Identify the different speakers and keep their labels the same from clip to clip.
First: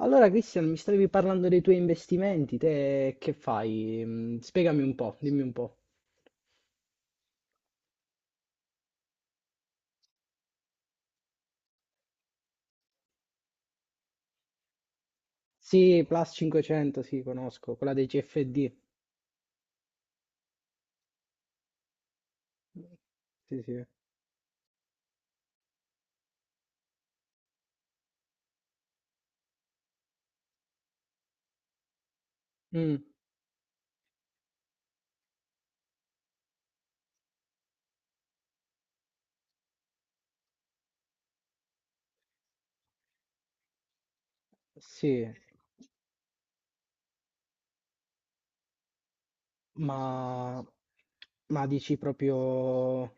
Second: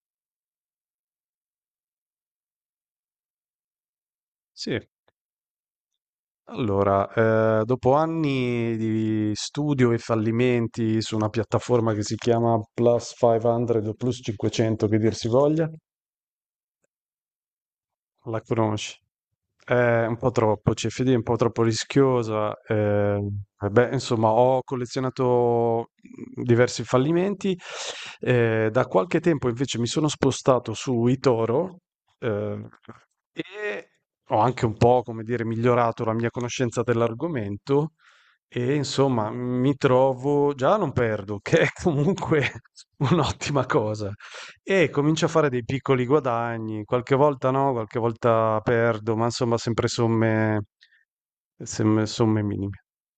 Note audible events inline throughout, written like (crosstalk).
Speaker 1: Allora, Cristian, mi stavi parlando dei tuoi investimenti, te che fai?
Speaker 2: Sì,
Speaker 1: Spiegami un po', dimmi un po'.
Speaker 2: allora, dopo anni di studio e fallimenti su una piattaforma che si chiama Plus 500 o Plus 500, che dir si voglia.
Speaker 1: Sì, Plus 500, sì, conosco, quella dei
Speaker 2: La
Speaker 1: CFD.
Speaker 2: conosci? È un po' troppo, CFD è un po' troppo rischiosa.
Speaker 1: Sì,
Speaker 2: Eh,
Speaker 1: sì.
Speaker 2: beh, insomma, ho collezionato diversi fallimenti. Da qualche tempo invece mi sono spostato su eToro. eh,
Speaker 1: Mm,
Speaker 2: e ho anche un po', come dire, migliorato la mia conoscenza dell'argomento. E insomma, mi trovo, già non perdo, (laughs) che è comunque (laughs) un'ottima cosa. E comincio a
Speaker 1: sì.
Speaker 2: fare dei piccoli guadagni, qualche volta no, qualche volta perdo, ma insomma sempre
Speaker 1: Ma,
Speaker 2: somme,
Speaker 1: ma dici
Speaker 2: somme minime.
Speaker 1: proprio,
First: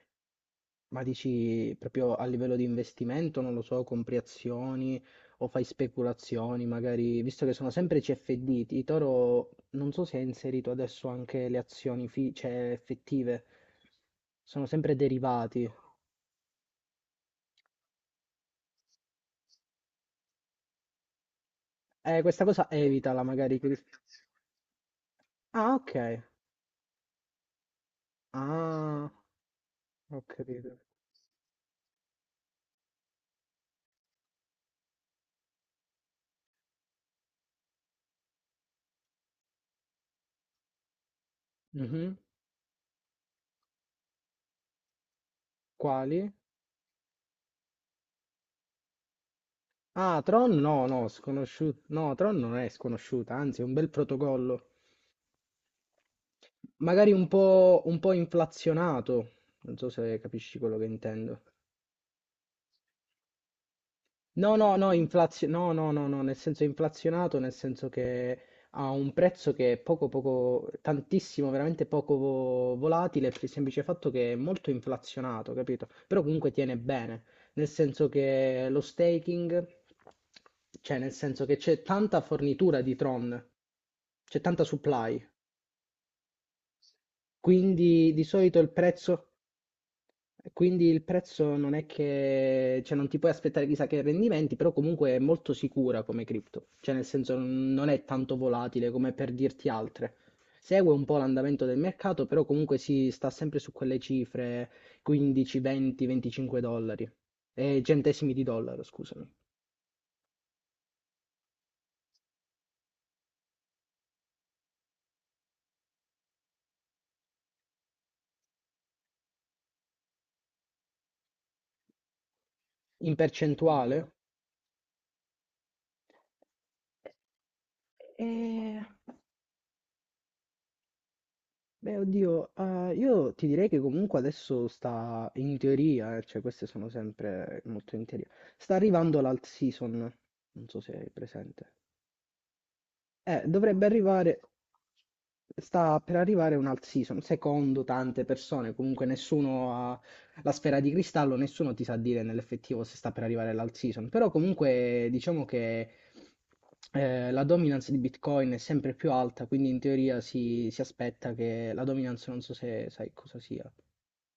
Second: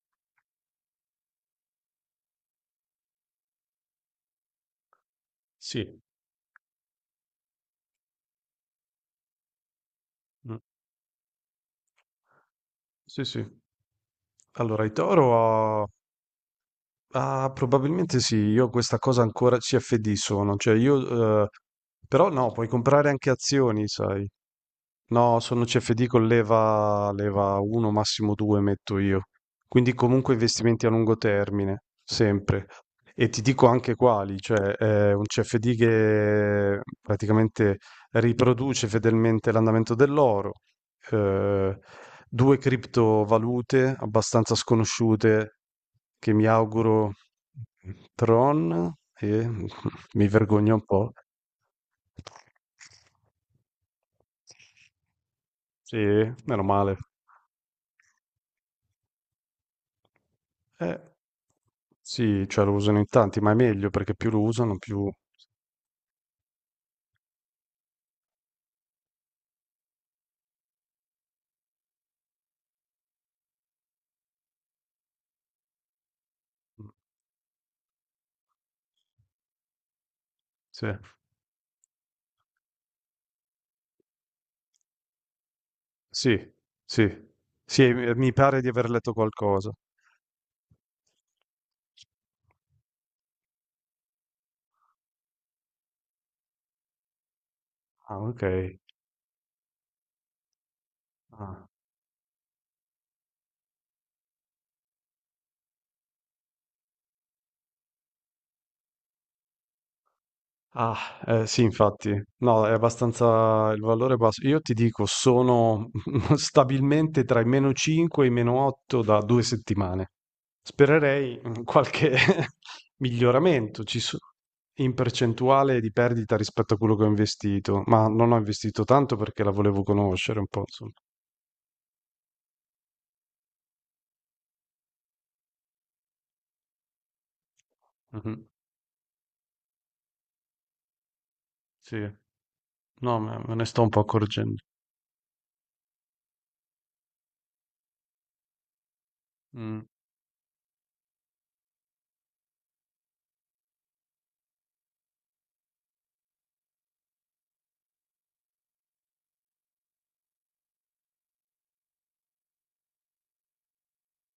Speaker 1: ma dici proprio a livello di investimento, non lo so, compri azioni o fai
Speaker 2: Sì.
Speaker 1: speculazioni, magari, visto che sono sempre CFD, Toro non so se ha
Speaker 2: Mm.
Speaker 1: inserito adesso anche le azioni
Speaker 2: Sì, sì.
Speaker 1: effettive, sono
Speaker 2: Allora, i
Speaker 1: sempre derivati.
Speaker 2: toro, ah, probabilmente sì, io questa cosa ancora CFD sono, cioè io, però
Speaker 1: Questa
Speaker 2: no, puoi
Speaker 1: cosa
Speaker 2: comprare
Speaker 1: evitala
Speaker 2: anche
Speaker 1: magari.
Speaker 2: azioni, sai. No, sono
Speaker 1: Ah, ok.
Speaker 2: CFD con leva, leva 1, massimo 2 metto
Speaker 1: Ah,
Speaker 2: io. Quindi
Speaker 1: ho
Speaker 2: comunque
Speaker 1: capito.
Speaker 2: investimenti a lungo termine, sempre. E ti dico anche quali, cioè è un CFD che praticamente riproduce fedelmente l'andamento dell'oro, eh,
Speaker 1: Mhm.
Speaker 2: due criptovalute abbastanza sconosciute che
Speaker 1: Quali?
Speaker 2: mi auguro, Tron, e (laughs)
Speaker 1: Ah,
Speaker 2: mi
Speaker 1: Tron
Speaker 2: vergogno un
Speaker 1: no, no,
Speaker 2: po'.
Speaker 1: sconosciuto. No, Tron non è sconosciuta, anzi è un bel protocollo.
Speaker 2: Sì? Meno male.
Speaker 1: Magari un po' inflazionato. Non so se capisci quello che
Speaker 2: Eh,
Speaker 1: intendo.
Speaker 2: sì, cioè lo usano in tanti, ma è meglio perché più lo
Speaker 1: No, no,
Speaker 2: usano
Speaker 1: no,
Speaker 2: più
Speaker 1: no, no, no, no, nel senso inflazionato, nel senso che ha un prezzo che è poco, poco, tantissimo, veramente poco volatile, per il semplice fatto che è molto inflazionato, capito? Però comunque tiene
Speaker 2: mh,
Speaker 1: bene, nel senso che lo staking,
Speaker 2: sì.
Speaker 1: cioè nel senso che c'è tanta fornitura di Tron, c'è tanta supply,
Speaker 2: Sì, sì. Sì, mi
Speaker 1: quindi di
Speaker 2: mi
Speaker 1: solito
Speaker 2: pare di
Speaker 1: il
Speaker 2: aver letto
Speaker 1: prezzo.
Speaker 2: qualcosa.
Speaker 1: Quindi il prezzo non è che, cioè non ti puoi aspettare chissà che rendimenti, però comunque è molto sicura come cripto, cioè nel senso non è
Speaker 2: Ah,
Speaker 1: tanto
Speaker 2: ok.
Speaker 1: volatile come per dirti altre. Segue un po' l'andamento
Speaker 2: Ah,
Speaker 1: del mercato, però comunque si sta sempre su quelle cifre 15, 20, 25 dollari, centesimi di dollaro, scusami.
Speaker 2: ah, sì, infatti. No, è abbastanza il valore è basso. Io ti dico, sono (laughs) stabilmente tra i meno 5 e i meno 8 da due settimane. Spererei in qualche (laughs)
Speaker 1: In
Speaker 2: miglioramento ci
Speaker 1: percentuale?
Speaker 2: so in percentuale di perdita rispetto a quello che ho investito, ma non ho
Speaker 1: Eh,
Speaker 2: investito tanto perché la volevo conoscere un po' insomma.
Speaker 1: Beh, oddio, io ti direi che comunque adesso sta in teoria, cioè queste sono sempre molto in teoria.
Speaker 2: Mh-mh.
Speaker 1: Sta arrivando l'alt season, non so se hai presente.
Speaker 2: Sì, no, me me ne sto
Speaker 1: Dovrebbe
Speaker 2: un po'
Speaker 1: arrivare,
Speaker 2: accorgendo.
Speaker 1: sta per arrivare un'alt season, secondo tante persone, comunque nessuno
Speaker 2: Mh,
Speaker 1: ha la sfera di cristallo, nessuno ti sa dire nell'effettivo se sta per arrivare l'alt season, però comunque diciamo che la dominance di Bitcoin è sempre più alta, quindi in teoria si, si aspetta che la dominance, non so se sai cosa sia.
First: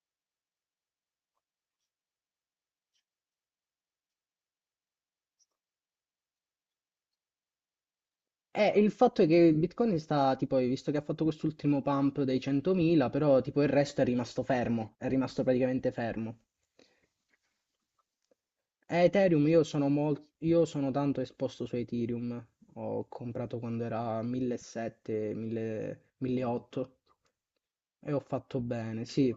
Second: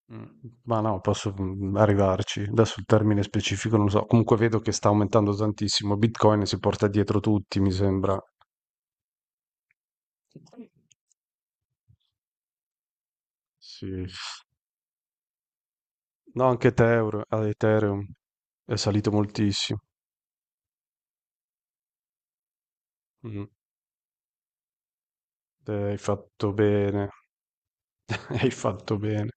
Speaker 2: mh. Ma no, posso, arrivarci. Adesso il termine specifico non lo so. Comunque vedo che sta aumentando tantissimo. Bitcoin si porta dietro tutti, mi sembra.
Speaker 1: Il fatto è che Bitcoin sta, tipo, hai visto che ha fatto quest'ultimo pump dei 100.000, però tipo il resto è
Speaker 2: Sì.
Speaker 1: rimasto fermo, è rimasto praticamente fermo.
Speaker 2: No, anche Etheur Ethereum è salito
Speaker 1: Ethereum, io
Speaker 2: moltissimo.
Speaker 1: sono, mol- io sono tanto esposto su Ethereum, ho
Speaker 2: Mh-mh.
Speaker 1: comprato quando era 1.700,
Speaker 2: Hai
Speaker 1: 1.000
Speaker 2: fatto
Speaker 1: 1.800
Speaker 2: bene,
Speaker 1: e ho
Speaker 2: (laughs) hai
Speaker 1: fatto
Speaker 2: fatto
Speaker 1: bene,
Speaker 2: bene.
Speaker 1: sì.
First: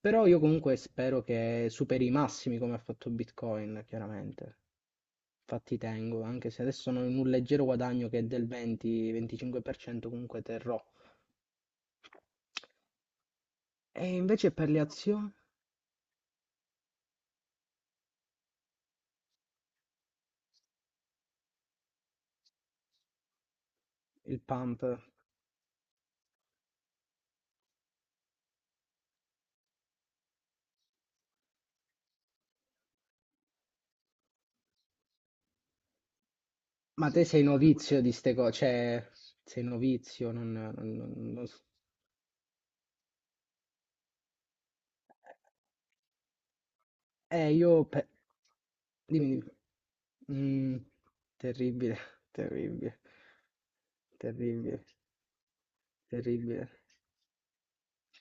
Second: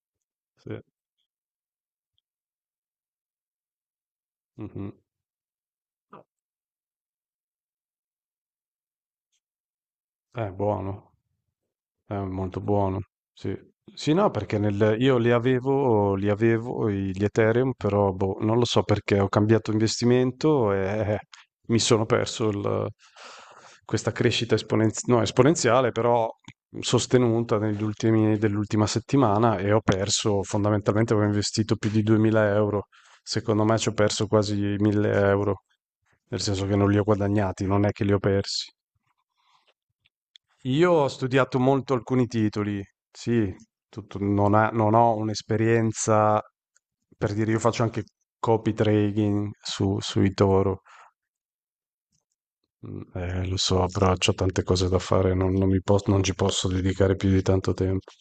Speaker 1: Però io comunque
Speaker 2: Sì.
Speaker 1: spero che superi i massimi come ha fatto Bitcoin, chiaramente.
Speaker 2: Mh-mh.
Speaker 1: Infatti tengo, anche se adesso sono in un leggero guadagno che è del 20-25%, comunque terrò.
Speaker 2: Buono. È molto buono, sì. Sì,
Speaker 1: E
Speaker 2: no,
Speaker 1: invece
Speaker 2: perché
Speaker 1: per le
Speaker 2: nel, io
Speaker 1: azioni,
Speaker 2: li avevo i- gli Ethereum, però boh, non lo so perché ho cambiato investimento e eh, mi sono perso questa
Speaker 1: il
Speaker 2: crescita
Speaker 1: pump.
Speaker 2: esponenziale, no, esponenziale, però sostenuta negli ultimi, dell'ultima settimana. E ho perso, fondamentalmente avevo investito più di 2000 euro, secondo me ci ho perso quasi 1000 euro, nel senso che non li ho
Speaker 1: Ma te sei
Speaker 2: guadagnati, non è
Speaker 1: novizio
Speaker 2: che
Speaker 1: di
Speaker 2: li ho
Speaker 1: ste cose,
Speaker 2: persi.
Speaker 1: cioè sei novizio, non...
Speaker 2: Io
Speaker 1: non-
Speaker 2: ho
Speaker 1: non- non
Speaker 2: studiato
Speaker 1: s-
Speaker 2: molto alcuni titoli, sì, non ho un'esperienza, per dire,
Speaker 1: Eh,
Speaker 2: io faccio
Speaker 1: io...
Speaker 2: anche
Speaker 1: pe-
Speaker 2: copy
Speaker 1: Dimmi,
Speaker 2: trading
Speaker 1: dimmi.
Speaker 2: sui
Speaker 1: Mm,
Speaker 2: Toro.
Speaker 1: Terribile, (laughs) terribile,
Speaker 2: Mm, lo so, però ho tante
Speaker 1: terribile,
Speaker 2: cose da fare, non ci posso
Speaker 1: terribile.
Speaker 2: dedicare più di tanto tempo.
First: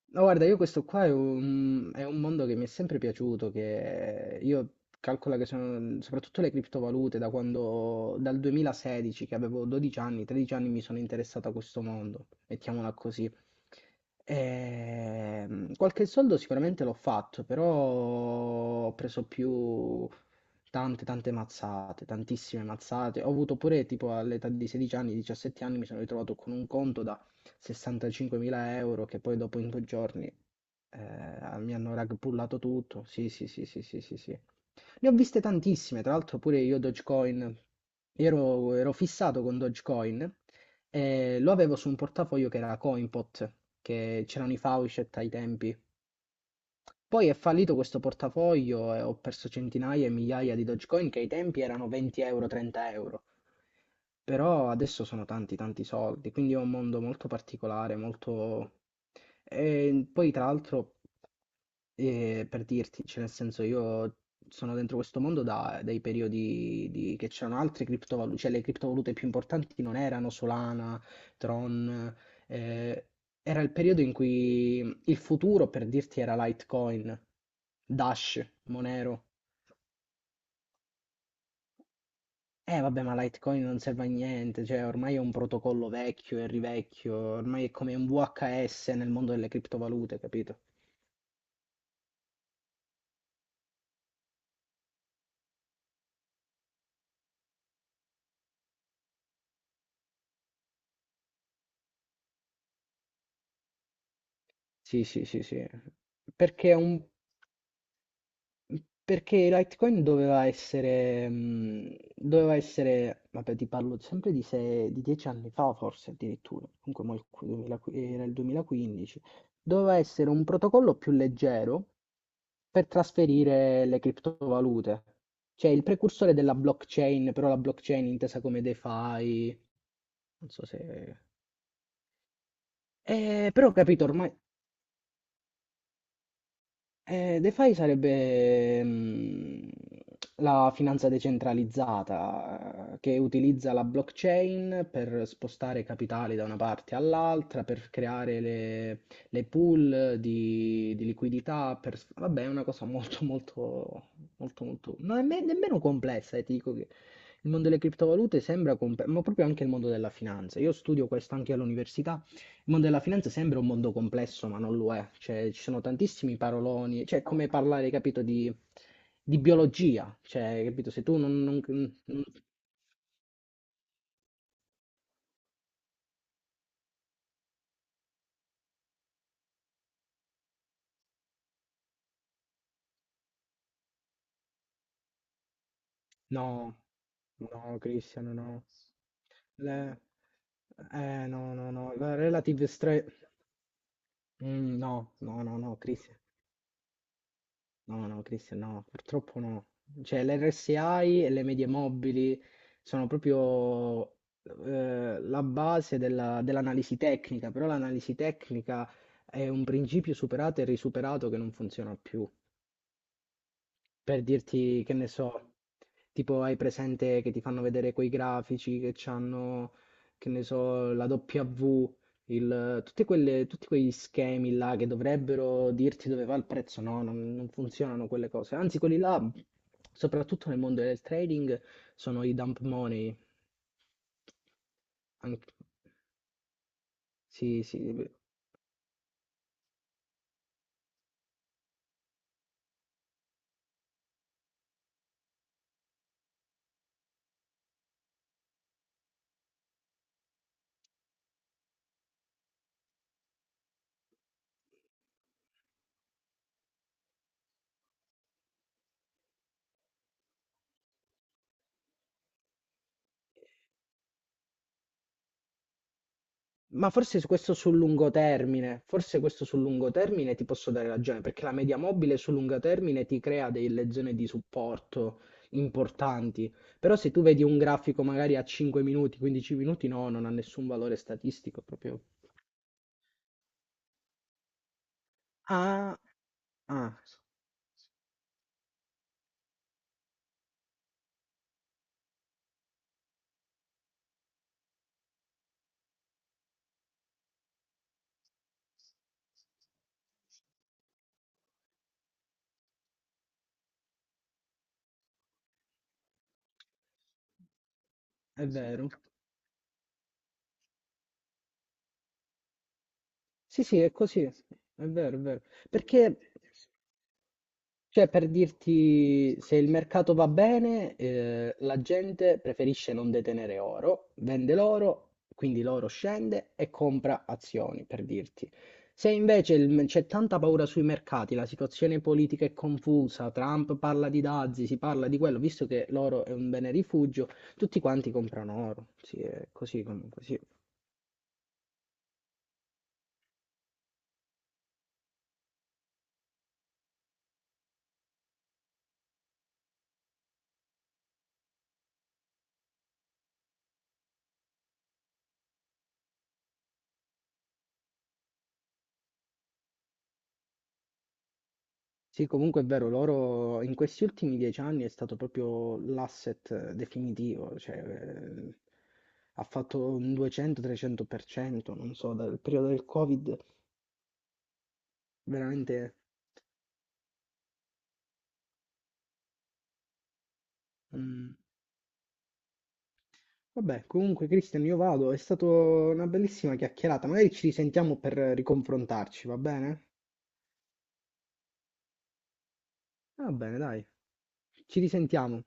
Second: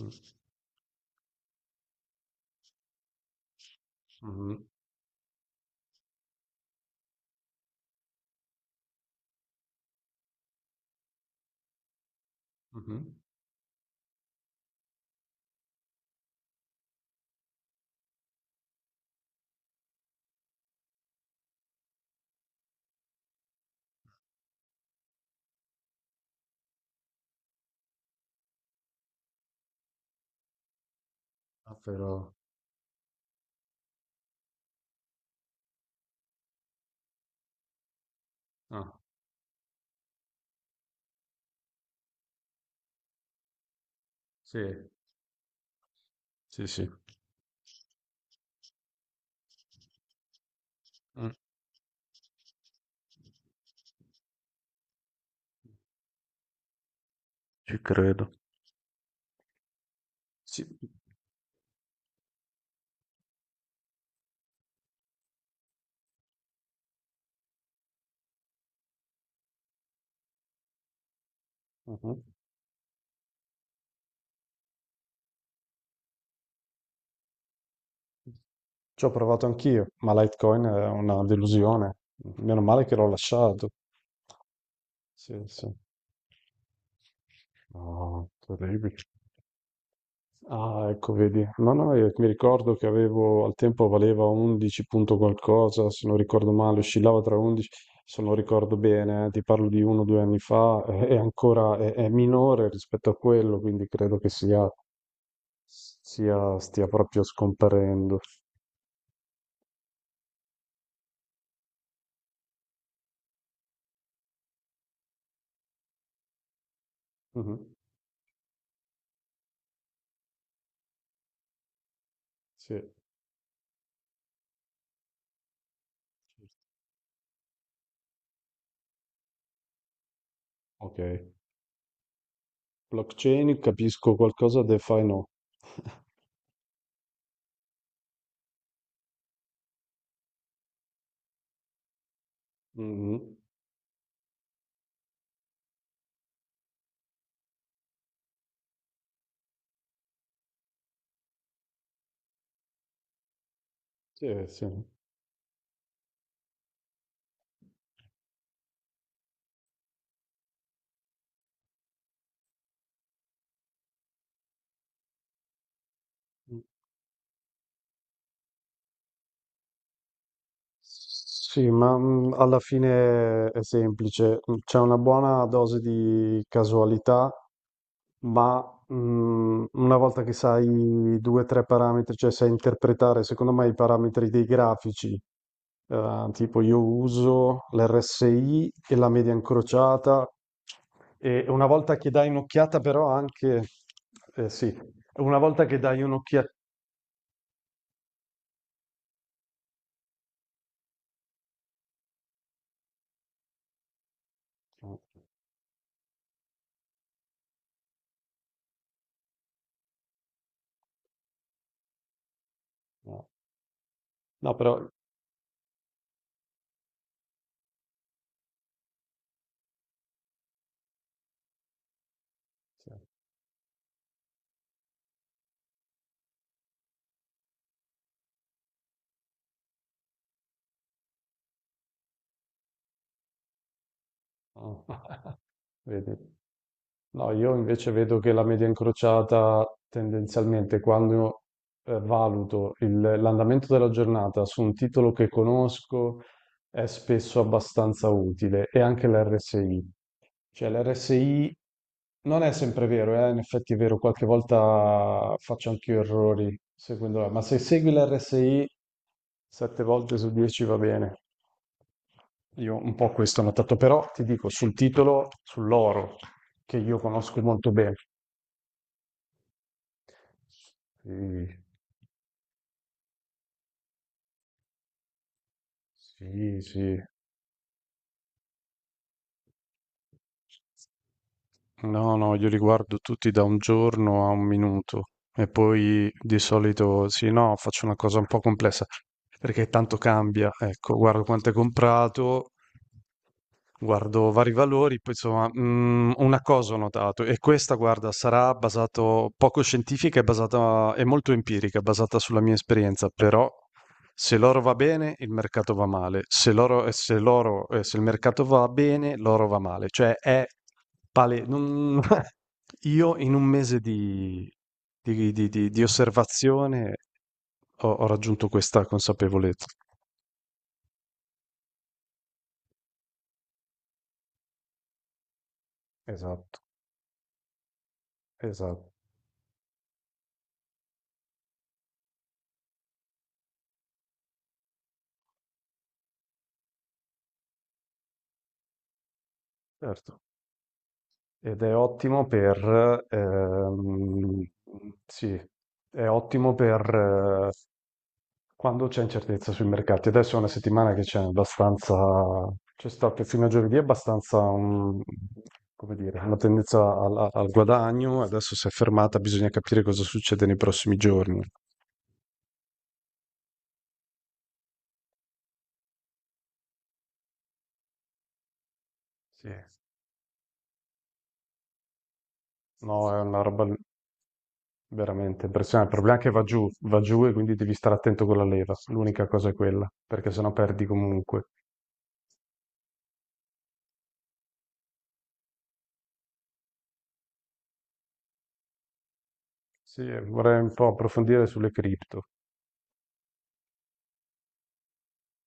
Speaker 2: Mm.
Speaker 1: No, guarda, io questo qua è un mondo che mi è sempre piaciuto, che
Speaker 2: Mhm,
Speaker 1: io calcolo che sono, soprattutto le criptovalute, da quando, dal 2016, che avevo 12 anni, 13 anni, mi sono interessato a questo mondo, mettiamola
Speaker 2: mhm.
Speaker 1: così. Qualche soldo sicuramente l'ho fatto, però ho preso più tante, tante mazzate, tantissime mazzate. Ho avuto pure tipo all'età di 16 anni, 17 anni, mi sono ritrovato con un conto da 65.000 euro che poi dopo in 2 giorni mi
Speaker 2: Ah,
Speaker 1: hanno
Speaker 2: però.
Speaker 1: ragbullato tutto. Sì, sì, sì, sì, sì, sì, sì. Ne ho viste tantissime, tra l'altro pure io Dogecoin. Io ero,
Speaker 2: Ah,
Speaker 1: ero fissato con Dogecoin e lo avevo su un portafoglio che era Coinpot, che c'erano i
Speaker 2: sì,
Speaker 1: Faucet ai tempi,
Speaker 2: sì, sì.
Speaker 1: poi è fallito questo portafoglio e ho perso centinaia e migliaia di Dogecoin che ai
Speaker 2: Mm.
Speaker 1: tempi erano 20 euro, 30 euro. Però adesso sono tanti, tanti soldi, quindi è un mondo molto
Speaker 2: Ci
Speaker 1: particolare,
Speaker 2: credo.
Speaker 1: molto. E poi tra
Speaker 2: Sì.
Speaker 1: l'altro, per dirti, cioè nel senso io sono dentro questo mondo da dai periodi di che c'erano altre criptovalute, cioè le criptovalute più importanti non erano Solana, Tron,
Speaker 2: Mhm.
Speaker 1: ehm, era il periodo in cui il futuro, per dirti, era Litecoin, Dash,
Speaker 2: Ci ho
Speaker 1: Monero.
Speaker 2: provato anch'io, ma Litecoin è una delusione. Meno
Speaker 1: Eh
Speaker 2: male che
Speaker 1: vabbè,
Speaker 2: l'ho
Speaker 1: ma Litecoin
Speaker 2: lasciato.
Speaker 1: non serve a niente, cioè ormai è un
Speaker 2: Sì, sì.
Speaker 1: protocollo vecchio e rivecchio, ormai è come un
Speaker 2: No,
Speaker 1: VHS
Speaker 2: terribile.
Speaker 1: nel mondo delle criptovalute, capito?
Speaker 2: Ah, ecco, vedi. No, no, io mi ricordo che avevo, al tempo valeva 11 punto qualcosa, se non ricordo male, oscillava tra 11, se non ricordo bene, ti parlo di uno o due anni fa, è ancora, è minore rispetto a quello, quindi credo che
Speaker 1: Sì, sì, sì, sì. Perché è
Speaker 2: stia
Speaker 1: un
Speaker 2: proprio scomparendo.
Speaker 1: Perché Litecoin doveva essere, vabbè, ti parlo sempre di, sei, di 10 anni fa, forse addirittura, comunque mo il
Speaker 2: Mhm.
Speaker 1: 2000 era il 2015, doveva essere un protocollo più leggero
Speaker 2: Sì.
Speaker 1: per
Speaker 2: Certo.
Speaker 1: trasferire le criptovalute, cioè il precursore della blockchain, però la blockchain intesa come DeFi, non so
Speaker 2: Ok.
Speaker 1: se.
Speaker 2: Blockchain,
Speaker 1: Però ho capito,
Speaker 2: capisco
Speaker 1: ormai
Speaker 2: qualcosa, DeFi no.
Speaker 1: DeFi sarebbe la finanza decentralizzata che
Speaker 2: Mhm.
Speaker 1: utilizza la blockchain per spostare capitali da una parte all'altra, per creare le pool di liquidità, vabbè, è una cosa molto, molto,
Speaker 2: Sì,
Speaker 1: molto,
Speaker 2: sì.
Speaker 1: molto, non è nemmeno complessa, ti dico che il mondo delle criptovalute sembra complesso, ma proprio anche il mondo della finanza. Io studio questo anche all'università. Il mondo della finanza sembra un mondo complesso, ma non lo è. Cioè, ci sono tantissimi paroloni, cioè è come parlare, capito, di biologia. Cioè, capito, se tu
Speaker 2: Sì, ma
Speaker 1: non-
Speaker 2: alla fine è semplice, c'è una buona dose di casualità. Ma una volta che sai due o tre parametri, cioè sai interpretare, secondo me, i parametri dei grafici, tipo
Speaker 1: no,
Speaker 2: io uso
Speaker 1: no, Cristiano, no.
Speaker 2: l'RSI e la media
Speaker 1: Le-
Speaker 2: incrociata, e
Speaker 1: no,
Speaker 2: una
Speaker 1: no, no.
Speaker 2: volta che
Speaker 1: La
Speaker 2: dai
Speaker 1: relative
Speaker 2: un'occhiata
Speaker 1: stress.
Speaker 2: però anche, sì,
Speaker 1: No,
Speaker 2: una
Speaker 1: no, no,
Speaker 2: volta
Speaker 1: no,
Speaker 2: che dai
Speaker 1: Cristiano.
Speaker 2: un'occhiata,
Speaker 1: No, no, Cristian, no, purtroppo no. Cioè, l'RSI e le medie mobili sono proprio,
Speaker 2: no,
Speaker 1: la base dell'analisi tecnica, però l'analisi tecnica è un principio superato e risuperato che non funziona più.
Speaker 2: no,
Speaker 1: Per
Speaker 2: no, però
Speaker 1: dirti, che ne so, tipo hai presente che ti fanno vedere quei grafici che hanno, che ne so, la W,
Speaker 2: sì.
Speaker 1: tutti quegli schemi là che dovrebbero dirti dove va il prezzo, no, non funzionano quelle cose. Anzi, quelli là, soprattutto nel mondo del trading, sono i dump money.
Speaker 2: Ah, (laughs)
Speaker 1: Anche-
Speaker 2: vedi. No, io
Speaker 1: sì, sì.
Speaker 2: invece vedo che la media incrociata tendenzialmente quando valuto l'andamento della giornata su un titolo che conosco è spesso abbastanza utile e anche l'RSI. Cioè l'RSI non è sempre vero, in effetti è vero, qualche volta faccio anche io errori seguendo, ma se segui l'RSI sette volte su 10 va bene. Io un po' questo ho notato, però ti dico sul titolo, sull'oro, che
Speaker 1: Ma
Speaker 2: io
Speaker 1: forse su
Speaker 2: conosco
Speaker 1: questo
Speaker 2: molto
Speaker 1: sul
Speaker 2: bene.
Speaker 1: lungo termine, forse questo sul lungo termine ti posso dare ragione, perché la
Speaker 2: Sì,
Speaker 1: media mobile sul lungo termine ti crea delle zone di supporto importanti,
Speaker 2: sì, sì.
Speaker 1: però se tu vedi un grafico magari a 5 minuti, 15 minuti, no, non ha nessun valore statistico proprio.
Speaker 2: No, no, io li guardo tutti da un giorno a un minuto e
Speaker 1: Ah,
Speaker 2: poi di
Speaker 1: ah,
Speaker 2: solito sì, no, faccio una cosa un po' complessa perché tanto cambia. Ecco, guardo quanto è comprato, guardo vari valori, poi insomma, una cosa ho notato, e questa, guarda, sarà basato poco scientifica, è basata, è molto empirica, è basata sulla mia esperienza, però se l'oro va bene, il mercato va male, se il
Speaker 1: è
Speaker 2: mercato
Speaker 1: sì,
Speaker 2: va
Speaker 1: vero.
Speaker 2: bene, l'oro va male, cioè è pale... non- (laughs) Io in un
Speaker 1: Sì,
Speaker 2: mese
Speaker 1: sì, è così, è vero, è vero.
Speaker 2: di
Speaker 1: Perché
Speaker 2: osservazione ho
Speaker 1: Cioè, per
Speaker 2: raggiunto questa
Speaker 1: dirti, se
Speaker 2: consapevolezza.
Speaker 1: il mercato va bene, la gente preferisce non detenere oro, vende l'oro, quindi l'oro scende
Speaker 2: Esatto,
Speaker 1: e compra azioni, per dirti.
Speaker 2: esatto.
Speaker 1: Se invece c'è tanta paura sui mercati, la situazione politica è confusa, Trump parla di dazi, si parla di quello, visto che l'oro è un bene rifugio, tutti quanti comprano oro. Sì, è così
Speaker 2: Certo.
Speaker 1: comunque, sì.
Speaker 2: Ed è ottimo per, sì, è ottimo per quando c'è incertezza sui mercati. Adesso è una settimana che c'è abbastanza, c'è stato fino a giovedì abbastanza come dire, una tendenza al, al guadagno, adesso si è fermata, bisogna capire cosa succede nei prossimi giorni.
Speaker 1: Sì, comunque è vero, loro in questi ultimi 10 anni è stato proprio l'asset definitivo, cioè ha
Speaker 2: Sì.
Speaker 1: fatto un 200-300%, non so, dal periodo del
Speaker 2: No, è
Speaker 1: Covid,
Speaker 2: una roba veramente impressionante.
Speaker 1: veramente...
Speaker 2: Il problema è che va giù e quindi devi stare attento con la leva, l'unica cosa è quella, perché sennò perdi
Speaker 1: mm.
Speaker 2: comunque.
Speaker 1: Vabbè, comunque Cristian, io vado, è stata una bellissima chiacchierata, magari ci risentiamo per riconfrontarci, va bene?
Speaker 2: Sì, vorrei un po' approfondire sulle cripto.
Speaker 1: Va bene, dai, ci risentiamo.